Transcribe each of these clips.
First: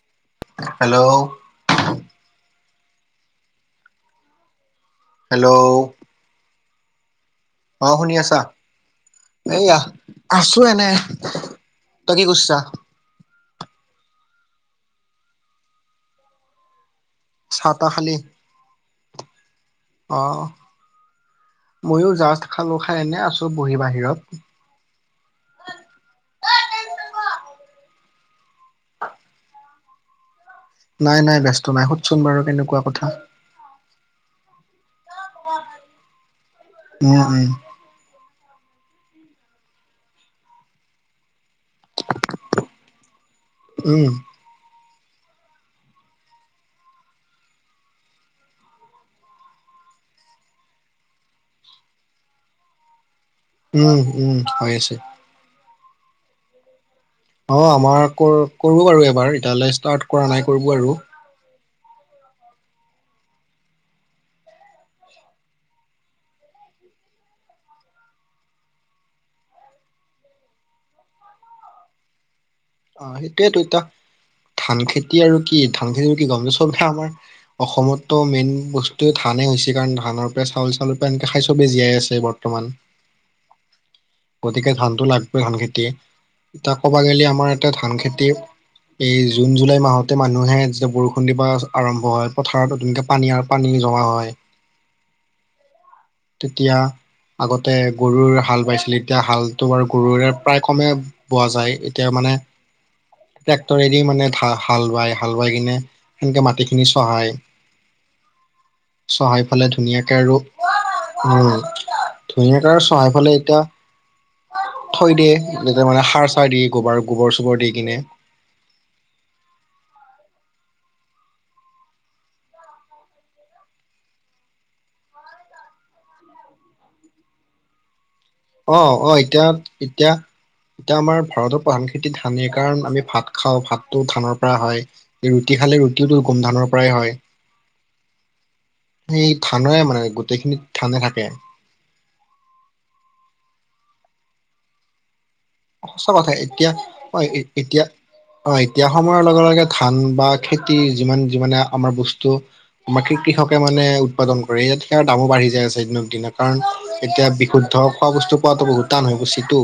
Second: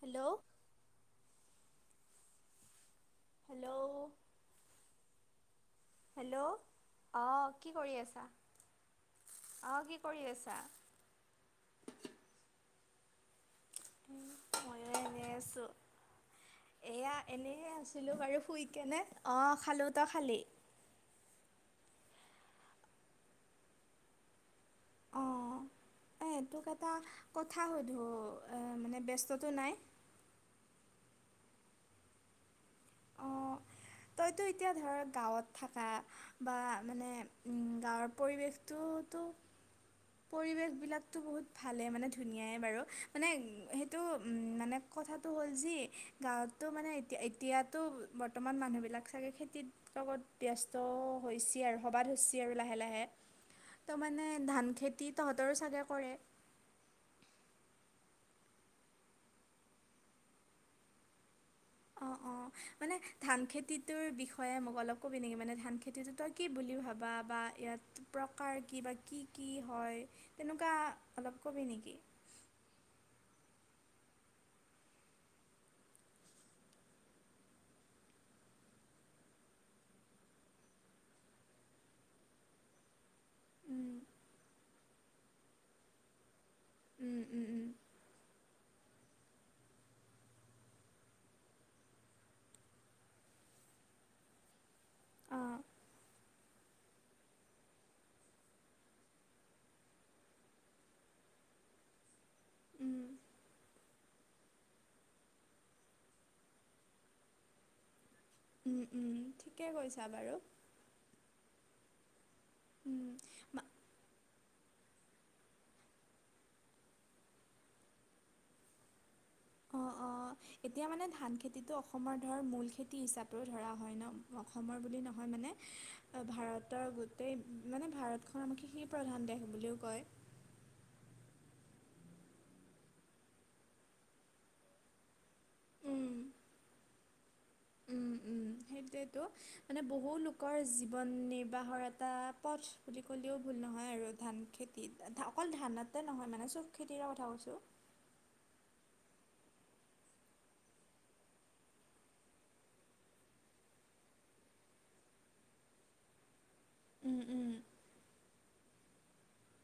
Hello hello hello hello hello অ অহ শুনি আছা, এইয়া অঁ কি কৰি আছা আছো এনে তই কি কৰছা? ময়ো এনে আছোঁ এয়া, এনেই চাহ তাহ আছিলো বাৰু শুই কেনে অহ খালো, অহ মইও জাষ্ট খালো খাই এনে আছো বহী বাহিৰত। অঁ এই তোক এটা কথা সুধো এহ মানে ব্যস্তটো নাই। নাই নাই ব্যস্ত নাই সুধচোন বাৰু কেনেকুৱা কথা। অহ তইতো এতিয়া ধৰ গাঁৱত থাকা বা মানে উম। গাঁৱৰ পৰিৱেশটোতো পৰিৱেশবিলাকতো বহুত ভালেই মানে ধুনীয়াই বাৰু মানে সেইটো উম মানে, কথাটো হ'ল যি গাঁৱততো মানে এতিয়া এতিয়াতো বৰ্তমান মানুহবিলাক চাগে খেতিত। লগত ব্যস্ত হৈছে আৰু হবা ধৰছি আৰু লাহে লাহে। উম তো উম মানে উম ধান হৈ আছে খেতি তহঁতৰো চাগে কৰে। অহ‌ আমাৰ কৰ কৰোঁ বাৰু এবাৰ এতিয়ালৈ ষ্টাৰ্ট কৰা নাই কৰব আৰু অঁহ অহ মানে ধান খেতিটোৰ বিষয়ে মোক অলপ ক'বি নেকি মানে ধান খেতিটো তই, কি বুলি ভাবা বা ইয়াত প্ৰকাৰ কি বা কি কি হয়। তেনেকুৱা অলপ কবি নেকি? অহ সেইটোয়েটো এতিয়া ধান খেতি আৰু কি ধান খেতি আৰু কি গম যে চবে আমাৰ, অসমতো মেইন বস্তুৱে ধানেই হৈছে কাৰণ ধানৰ পৰা চাউল চাউৰ পৰা এনেকে খাই চবে জীয়াই আছে বৰ, বৰ্তমান‌ [inaudible] গতিকে ধানটো লাগবই ধান খেতি এতিয়া ক'বা উম গেলি উম আমাৰ, উম এতিয়া ধান খেতি এই জুন জুলাই মাহতে মানুহে যেতিয়া বৰষুণ দিবা আৰম্ভ হয় পথাৰতো নতুনকে, পানী আৰ পানী জমা হয়। অঁ তেতিয়া আগতে গৰুৰে হাল বাইছিলে এতিয়া হালটো বাৰু গৰুৰে প্ৰায় কমে, বোৱা যায় এতিয়া মানে, উম ট্ৰেক্টৰেদি মানে হাল ৱাই হাল ৱাই কিনে সেনেকে মাটিখিনি চহাই। উম উম ঠিকে কৈছা বাৰু। উ ধুনীয়াকৈ আৰু উম চহাই পেলাই এতিয়া, থৈ দিয়ে যি মানে সাৰ চাৰ দিয়ে গোবৰ গোবৰ চোবৰ দি কিনে। অঁ অঁ এতিয়া মানে ধান খেতিটো অসমৰ ধৰ মূল খেতি হিচাপেও ধৰা হয় ন। অসমৰ বুলি নহয় মানে ভাৰতৰ গোটেই মানে ভাৰত অ অ এতিয়া এতিয়া। এতিয়া আমাৰ ভাৰতৰ প্ৰান খেতি ধানেই কাৰণ আমি ভাত খাওঁ ভাতটো ধানৰ পৰা হয়। এই ৰুটি খালে উম ৰুটিওটো গোমধানৰ পৰাই হয়। উম উম সেইটোৱে টো সেই ধানৰে মানে বহু গোটেইখিনি লোকৰ ধানে জীৱন নিৰ্বা থাকে নিৰ্বাহৰ এটা পথ বুলি ক'লেও ভুল নহয় আৰু ধান খেত তিত অকল ধানতে সঁচা নহয় কথা মানে চব এতিয়া খেতিৰে অ কথা কৈছোঁ। এতিয়া অ' এতিয়া সময়ৰ লগে, লগে ধান বা খেতি যিমান, যিমানে আমাৰ বস্তু বাকী কৃষকে মানে উৎপাদন কৰে, ইয়াত সেয়া দামো বাঢ়ি যায় আছে দিনক দিনা, কাৰণ উম এতিয়া উম বিশুদ্ধ খোৱা বস্তু পোৱাতো বহুত টান হৈ গৈছোঁ টো।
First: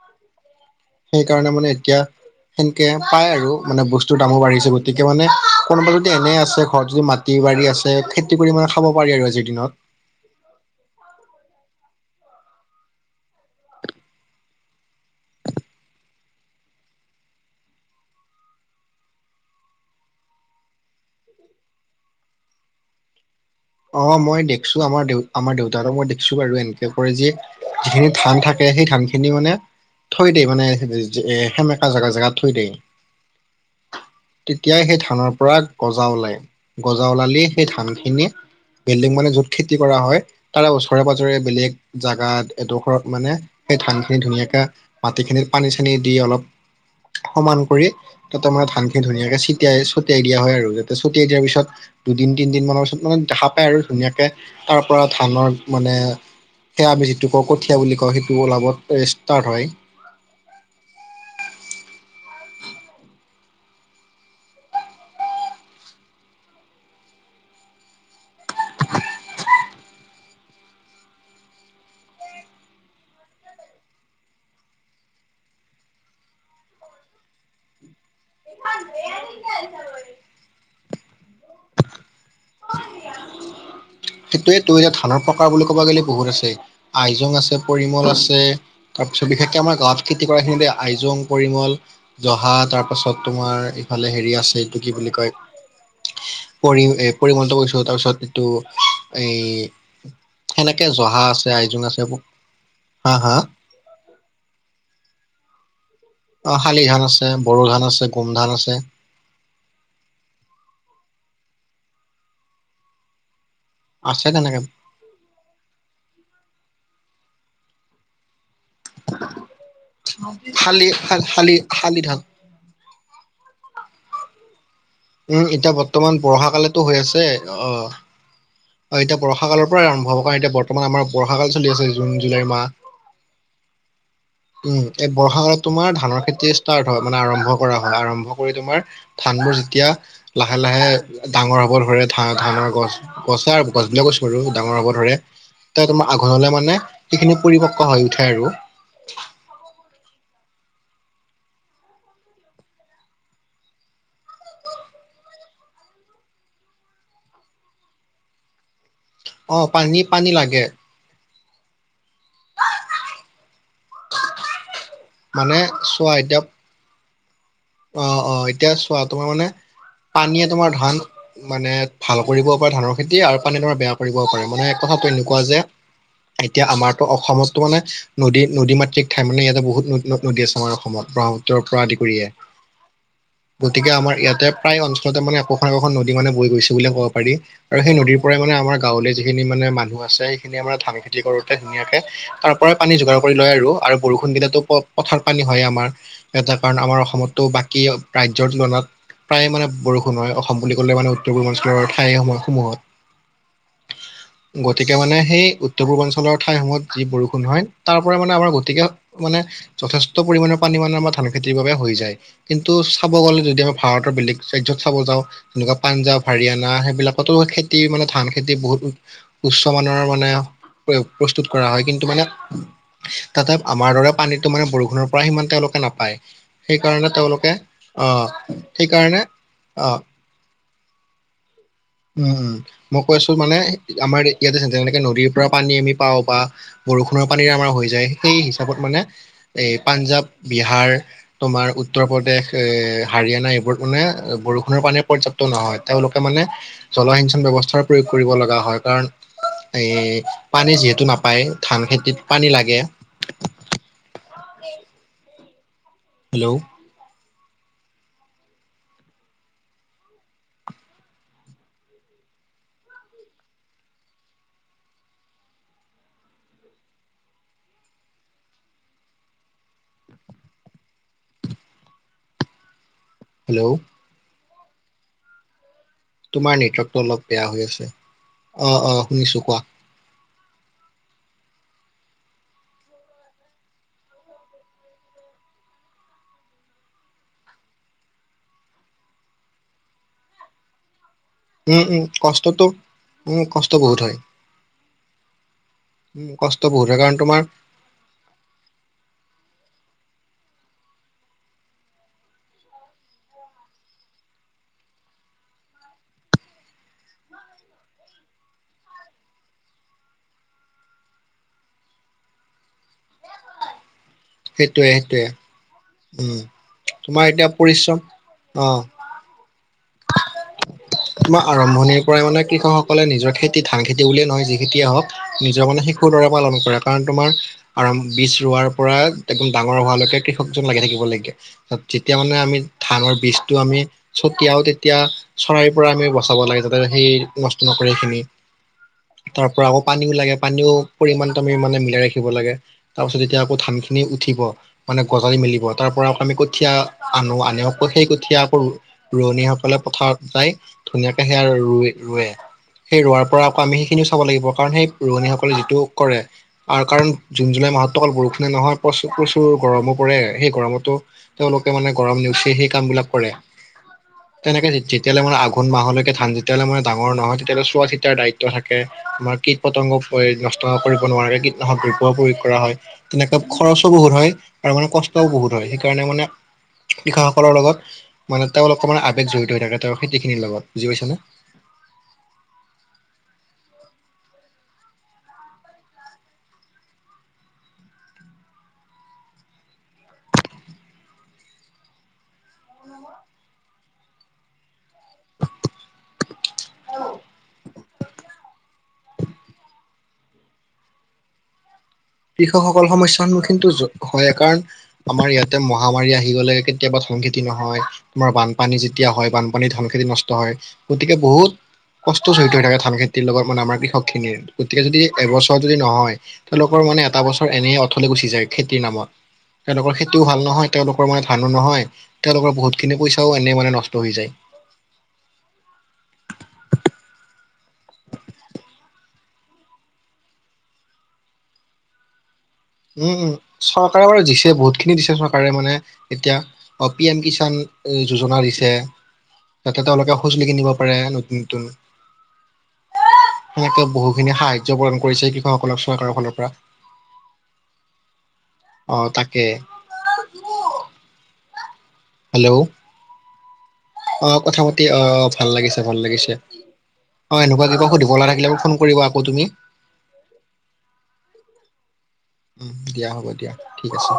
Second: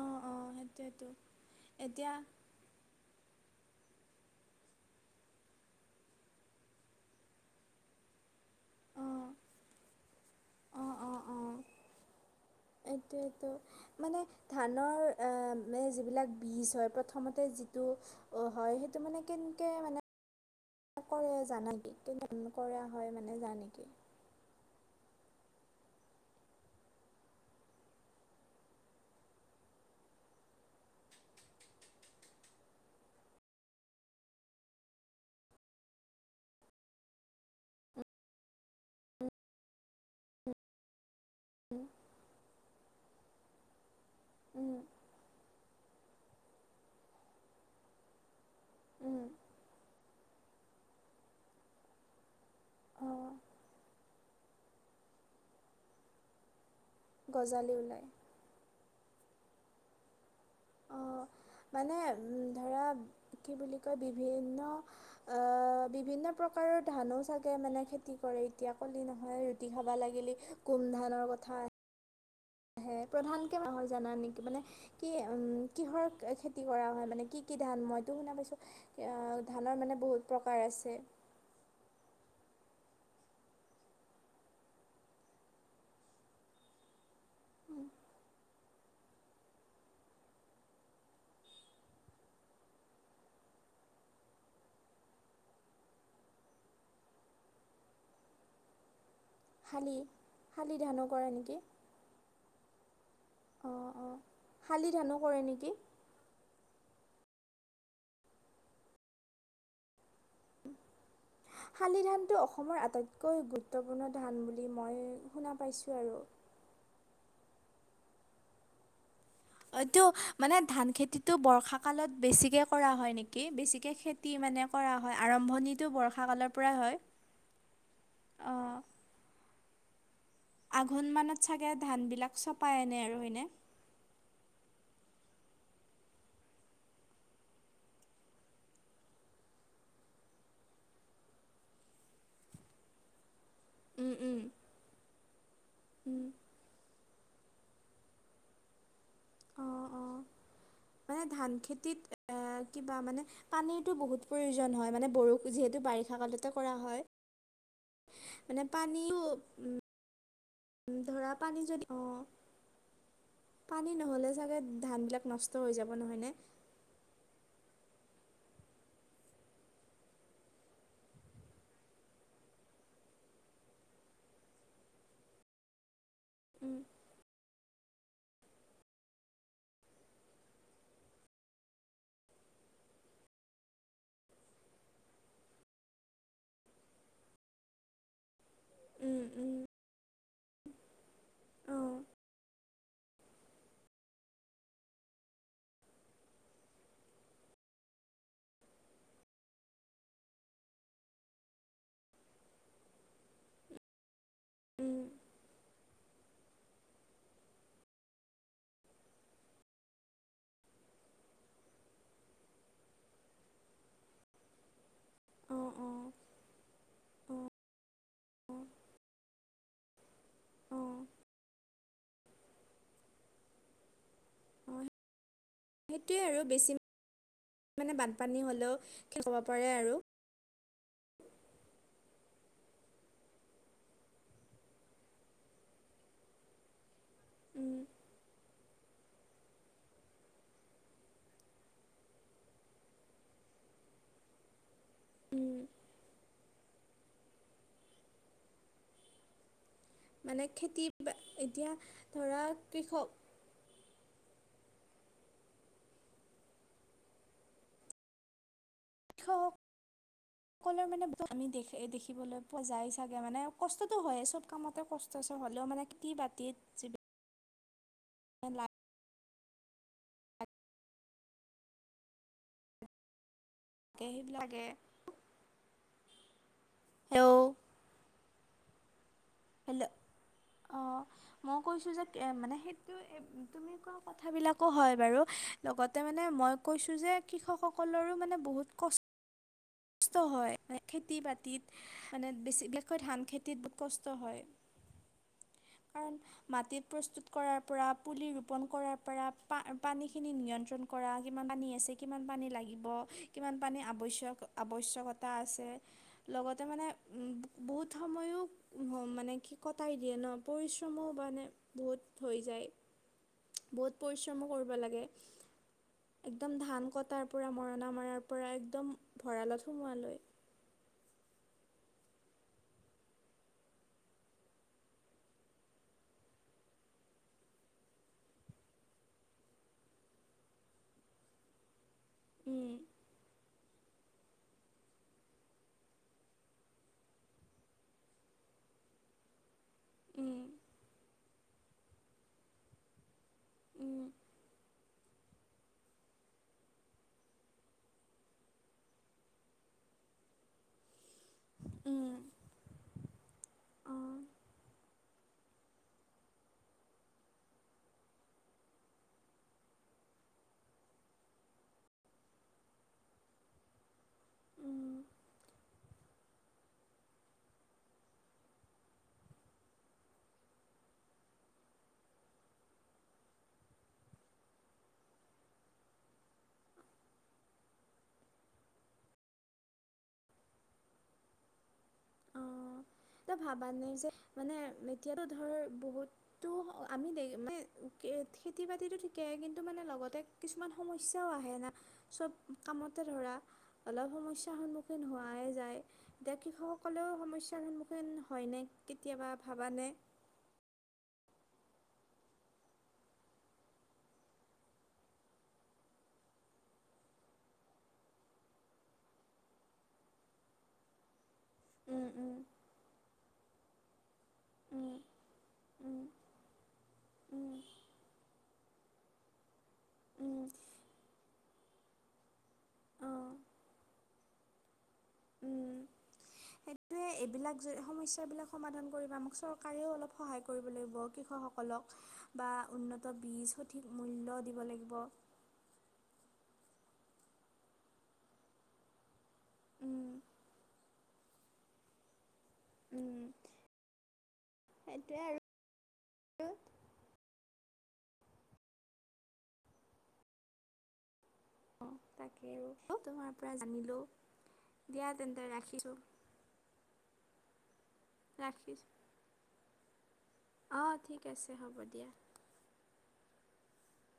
অ', অ' সেই সেইকাৰণে মানে এতিয়া সেনেকে পায় আৰু মানে বস্তুৰ দামো বাঢ়িছে গতিকে মানে কোনোবা যদি এনে আছে ঘৰত যদি মাতি [unintelligible] আছে খেতি কৰি মানে খাব পাৰি অঁ আৰু আজিৰ দিনত। এইটো, এইটো। মানে ধানৰ আ' মানে যিবিলাক বীজ হয়, প্ৰথমতে যিটো অ' হয়, সেইটো মানে কেনেকে মানে কৰে জনা [unintelligible] কৰা হয় মানে জনা নেকি? অ' মই দেখছোঁ আমাৰ দেউ, আমাৰ দেউতা আৰু মই দেখিছোঁ বাৰু, এনেকৈ কৰে যে যিখিনিত ধান থাকে, সেই ধান খিনি মানে থৈ দিয়ে মানে এ' সেমেকা জেগা, জেগাত থৈ দিয়ে। তেতিয়াই সেই ধানৰ পৰা গজা উলাই, গজা উলালেই সেই ধান খিনি বিল্ডিং মানে য'ত খেতি কৰা হয় তাৰে ওচৰে পাজৰে বেলেগ উম, জাগাত এডোখৰত মানে, সেই ধান খিনি ধুনীয়াকে উম, মাটিখিনিত পানী চানী দি অলপ সমান কৰি তাতে মানে ধান খিনি উম, ধুনীয়াকে ছেটিয়াই, ছটিয়াই দিয়া হয় আৰু যাতে ছটিয়াই দিয়াৰ পিছত দুদিন তিনদিন মানৰ পিছত মান অঁ দেখা পায় আৰু ধুনীয়াকে তাৰ পৰা ধানৰ মানে সেয়া আমি যিটো কওঁ গজালি কঠিয়া বুলি ওলায় কওঁ সেইটো তোলাভত এই ষ্টাৰ্ট হয়। অঁ মানে ধৰা কি বুলি কয় বিভিন্ন আ' বিভিন্ন প্ৰকাৰৰ ধানো চাগে মানে খেতি কৰে এতিয়া কলি নহয় আৰু। ৰুটি খাবা লাগিলে কোন ধানৰ কথা আহে, প্ৰধানকে মাহৰ জানা নেকি মানে কি উ'ম কিহৰ খেতি কৰা হয় মানে কি, কি ধান মই টো শুনা পাইছোঁ, ইয়া ধানৰ মানে বহুত প্ৰকাৰ আছে। সেইটোৱেইটো এতিয়া ধানৰ প্ৰকাৰ বুলি ক'ব গ'লে বহুত আছে, আইজং আছে পৰিমল আছে তাৰপিছত বিশেষকে আমাৰ গাঁৱত খেতি কৰা খিনিতে আইজং, পৰিমল জহা তাৰ পাছত তোমাৰ ইফালে হেৰি আছে এইটো কি বুলি কয় পৰি এই পৰিমলটো কৈছোঁ তাৰপিছত এইটো এই শালি শালি সেনেকে ধানো জহা কৰে আছে, নেকি আইজোং আছে [unintelligible] হা, হা অ', অ' শালি ধানো কৰে নেকি? অ' শালি ধান আছে, বড়ো ধান আছে, গোমধান আছে। শালি ধানটো অসমৰ আটাইতকৈ গুৰুত্বপূৰ্ণ আছে ধান তেনেকে বুলি মই শুনা পাইছোঁ আৰু। এইটো মানে শালি ধান খেতিটো শালি শালি বৰ্ষাকালত ধান বেছিকে কৰা হয় নেকি, বেছিকে খেতি মানে কৰা হয় উম এতিয়া আৰম্ভণিটো বৰ্তমান বৰষা বৰ্ষাকালৰ পৰাই কালেতো হৈ হয় আছে অ অ'? অ' এতিয়া বৰ্ষা কালৰ পৰাই আৰম্ভ হ'ব কাৰণ এতিয়া বৰ্ত আঘোণ মানত চাগে ধানবিলাক চপাই আনে আৰু হয়নে? উ'ম এই বৰ্ষা কালত তোমাৰ ধানৰ খেতিয়েই ষ্টাৰ্ট হয় মানে আৰম্ভ কৰা হয়, আৰম্ভ কৰি তোমাৰ ধানবোৰ যেতিয়া লাহে, লাহে ডাঙৰ হব ধৰে ধা-ধানৰ গছ গছা গছবিলাকো উম উম [unintelligible] ডাঙৰ হ'ব ধৰে, এতিয়া তোমাৰ উম আঘোণলে মানে সেইখিনি পৰিপক্ক হৈ উঠে আৰু। অঁ অঁ মানে ধান খেতিত এ কিবা মানে পানীটো বহুত প্ৰয়োজন হয় মানে বষুণ যিহেতু বাৰিষা কালতে কৰা হয়। মানে পানীও অ পানী পানী লাগে। উ ধৰা পানী যদি অ পানী নহলে চাগে ধান বিলাক মানে নষ্ট হৈ যাব চোৱা নহয় নে। এতিয়া অ অ এতিয়া চোৱা তোমাৰ মানে পানীয়ে তোমাৰ ধান মানে ভাল কৰিবও পাৰে ধানৰ খেতি আৰু পানী ধৰা বেয়া কৰিবও পাৰে মানে কথাটো এনেকুৱা যে এতিয়া উম আমাৰতো অসমতো মানে নদী নদী মাতৃক ঠাই মানে ইয়াতে বহুত নদ নদী আছে আমাৰ অসমত ত পৰা আদি কৰিয়ে। গতিকে আমাৰ ইয়াতে প্ৰায় অঞ্চলতে মানে একোখন একোখন নদী মানে বৈ গৈছে বুলি ক'ব পাৰি। আৰু সেই নদীৰ পৰাই মানে আমাৰ গাঁৱলে উম যিখিনি উম মানে মানুহ আছে সেইখিনিয়ে মানে ধান খেতি কৰোতে অঁ ধুনীয়াকে তাৰ পৰাই পানী যোগাৰ কৰি লয় আৰু আৰু বৰষুণ দিলেতো প পথাৰ পানী হয় আমাৰ। এটা কাৰণ আমাৰ অসমতো বাকী ৰাজ্যৰ তুলনাত প্ৰায় মানে বৰষুণ হয় অসম বুলি ক'লে মানে উত্তৰ পূৰ্বাঞ্চলৰ ঠাই সম সমূহত। [unintelligible] গতিকে উম মানে সেই উত্তৰ পূৰ্বাঞ্চলৰ ঠাইসমূহত যি বৰষুণ হয় তাৰ পৰা মানে আমাৰ গতিকে মানে যথেষ্ট পৰিমণৰ পানী মানে আমাৰ ধান খেতিৰ বাবে হৈ যায়। কিন্তু চাব গ'লে যদি আমি ভাৰতৰ বেলেগ ৰাজ্যত চাব যাওঁ অঁ যেনেকুৱা অঁ পাঞ্জাৱ হাৰিয়ানা সেইবিলাক সত খেতি মানে ধান খেতি অঁ বহুত উচ্চ মানৰ মানে অঁ প্ৰ প্ৰস্তুত কৰা হয় কিন্তু মানে তাতে আমাৰ দৰে পানীটো মানে অঁ বৰষুণৰ পৰা সিমান তেওলোক সেইটোৱে আৰু বেছি মানে আহ বানপানী হ'লেও সেইকাৰণে খেতি কৰিব পাৰে আহ আৰু উম উম মই কৈছো মানে আমাৰ ইয়াতে যে যেনেকে নদীৰ পৰা পানী আমি পাওঁ বা বৰষুণৰ পানীৰে আমাৰ উম হৈ যায় সেই হিচাপত মানে এই পাঞ্জাৱ বিহাৰ তোমাৰ উত্তৰ প্ৰদেশ এ হাৰিয়ানা এইবোৰ মানে বৰষুণৰ পানী পৰ্য্যাপ্ তো উম নহয় তেওঁলোকে মানে জলসিঞ্চন ব্যৱস্থাৰ প্ৰয়োগ কৰিব লগা হয় কাৰণ এই মানে পানী খেতি যিহেতু বা- নাপায়ে এতিয়া ধান খেতিত ধৰা পানী লাগে। কৃষক হেল্ল' কলে মানে আমি দেখ দেখিবলৈ পোৱা যায় চাগে মানে কষ্টটো হয় চব কামতে কষ্ ষ্টচ হ'লেও মানে কি খেতি বাতিত অ লা হেল্ল' তাকে সেইবিলাকে তোমাৰ নেটৱৰ্কটো অলপ বেয়া হেল্ল' হৈ আছে অ অ শুনিছো কোৱা। অঁ মই কৈছো যে কে মানে সেইটো এ তুমি কোৱা কথাবিলাকো হয় বাৰু। লগতে মানে মই কৈছো যে কৃষকসকলৰো মানে বহুত কষ্ কষ্ট হয় মানে খেতি বাত খেতিত উম উম মানে বেছি কষ্টটো বিশেষকৈ ধান খেতিত বহুত কষ্ট হয়। কাৰণ উম কষ্ট মাটিত বহুত হয় কাৰণ প্ৰস্তুত তোমাৰ কৰাৰ পৰা পুলি ৰোপণ কৰাৰ পৰা পা পানীখিনি নিয়ন্ত্ৰণ কৰা কিমান পানী আছে কিমান পানী লাগিব কিমান পানীৰ আৱশ্যক আৱশ্যকতা আছে লগতে মানে বহুত বহুত সময়ো [unintelligible] মানে কি কটাই দিয়ে ন পৰিশ্ৰমো মানে বহুত হৈ যায়। বহুত পৰিশ্ৰমো কৰিব সেইটোৱে লাগে। সেইটোৱে উম একদম ধান তোমাৰ কটাৰ এতিয়া পৰা মৰণা পৰিশ্ৰম মৰাৰ পৰা অ একদম ভঁৰালত সুমোৱা লৈ। [inaudible] তোমাৰ আৰম্ভণিৰ পৰাই মানে কৃষকসকলে নিজৰ খেতি ধান খেতি বুলিয়ে নহয় যি খেতিয়েই হওক নিজৰ মানে শিশুৰ দৰে পালন কৰে কাৰণ তোমাৰ আৰু বীজ ৰোৱাৰ পৰা একদম ডাঙৰ হোৱালৈকে কৃষকজন লাগি থাকিব লাগে। যেতিয়া মানে আমি উম ধানৰ বীজটো আমি ছটিয়াও তে তেতিয়া চৰাইৰ পৰা আমি বচাব লাগে যাতে সেই নষ্ট নকৰে সেইখিনি। তাৰ পৰা আকৌ পানীও লাগে উম পানীও পৰিমাণ আমি মানে মিলাই ৰাখিব লাগে। তাৰপিছত এতিয়া আকৌ ধানখিনি উম উঠিব মানে গজালি মেলিব তাৰপৰা আমি কঠীয়া আনো আনি আকৌ সেই কঠীয়া আকৌ ৰোৱনী সক সকলে পথাৰত যায় ধুনীয়াকে সেয়া উম ৰুৱে-ৰুৱে। সেই ৰোৱাৰ পৰা আকৌ আমি সেইখিনিও অঁ চাব লাগিব কাৰণ সেই ৰোৱনীসকলে যিটো কৰে কাৰণ জুন, জুলাই মাহতো অকল বৰষুণে নহয় প্ৰচ প্ৰচুৰ গৰমো পৰে সেই গৰমতো তেওঁলোকে মানে গৰম নেওচি সেই কাম বিলাক কৰে তেনেকে উম তেতিয়ালে মানে আঘো আঘোণ মাহলৈকে ধান যেতিয়ালৈ আমাৰ ডাঙৰ নহয় তেতিয়ালৈ চোৱা চিতাৰ দায়িত্ব থাকে। তোমাৰ কিট পতংগ পৰি নষ্ট কৰিব নোৱাৰে কীটনাশক দ্ৰব্যও প্ৰয়োগ কৰা হয়। তেনেকে খৰচো বহুত হয় আৰু মানে কষ্টও বহুত হয় সেইকাৰণে মানে কৃষক সকলৰ লগত মানে তেওঁ অকমান আবেগ জড়িত হৈ থাকে তেওঁ খেতিখিনিৰ লগত বুজি পাইছে নে। অঁ! ত ভাবা নাই যে মানে এতিয়াতো ধৰ বহুত তো আমি দেৰি মানে খেতি বাতিটো ঠিকে কিন্তু মানে লগতে কিছুমান সমস্যাও আহে না চব কামতে ধৰা। অলপ সমস্যাৰ সন্মুখীন হোৱাই যায় এতিয়া কৃষক সকলেও সমস্যাৰ সন্মুখীন হয় নে কেতিয়াবা ভাৱা নে? কৃষকসকল সমস্যাৰ সন্মুখীনতো হয়ে কাৰণ আমাৰ ইয়াতে মহামাৰী আহি গ'লে কেতিয়াবা ধান খেতি নহয়। তোমাৰ বানপানী যেতিয়া হয় বানপানী ধান খেতি নষ্ট হয়, গতিকে বহুত উম কষ্ট উম জড়িত হৈ থাকে। ধান খেতিৰ লগত মানে আমাৰ কৃষকখিনিৰ গতিকে উম যদি এবছৰ যদি উম নহয় তেওঁলোক তেওঁলোকৰ মানে এটা উম বছৰ এনেই অথলে গুচি যায় খেতিৰ নামত। তেওঁলোকৰ খেতিও ভাল উম নহয় তেওঁলোকৰ মানে ধানো নহয়। তেওঁলোকৰ বহুতখিনি পইচাও অঁ এনেই মানে নষ্ট হৈ যায়। মানে এইবিলাক সমস্যাবিলাক সমাধান কৰিব আমাক চৰকাৰেও অলপ সহায় কৰিব লাগিব কৃষকসকলক। বা উম উন্নত উম বীজ, সঠিক চৰকাৰে বাৰু মূল্য দিছে দিব লাগিব। বহুতখিনি দিছে চৰকাৰে মানে এতিয়া অ পিএম কিষাণ যোজনা দিছে। যাতে তেওঁলোকে উম সঁজুলি কিনিব পাৰে নতুন-নতুন। উম সেনেকে বহুখিনি সাহায্য প্ৰদান সেইটোৱে কৰিছে আৰু কৃষকসকলক চৰকাৰৰ ফালৰ পৰা। অঁ! তাকে। অঁ তাকে আৰু তোমাৰ পৰা জানিলোঁ। অঁ! কথা পাতি অ দিয়া তেন্তে ভাল লাগিছে, ৰাখিছোঁ ভাল লাগিছে। অ এনেকুৱা কিবা সুধো লগা থাকে ফোন ৰাখিছোঁ কৰিবা আকৌ তুমি। অঁ! ঠিক আছে হ'ব দিয়া। উম, দিয়া হ'ব দিয়া ঠিক আছে।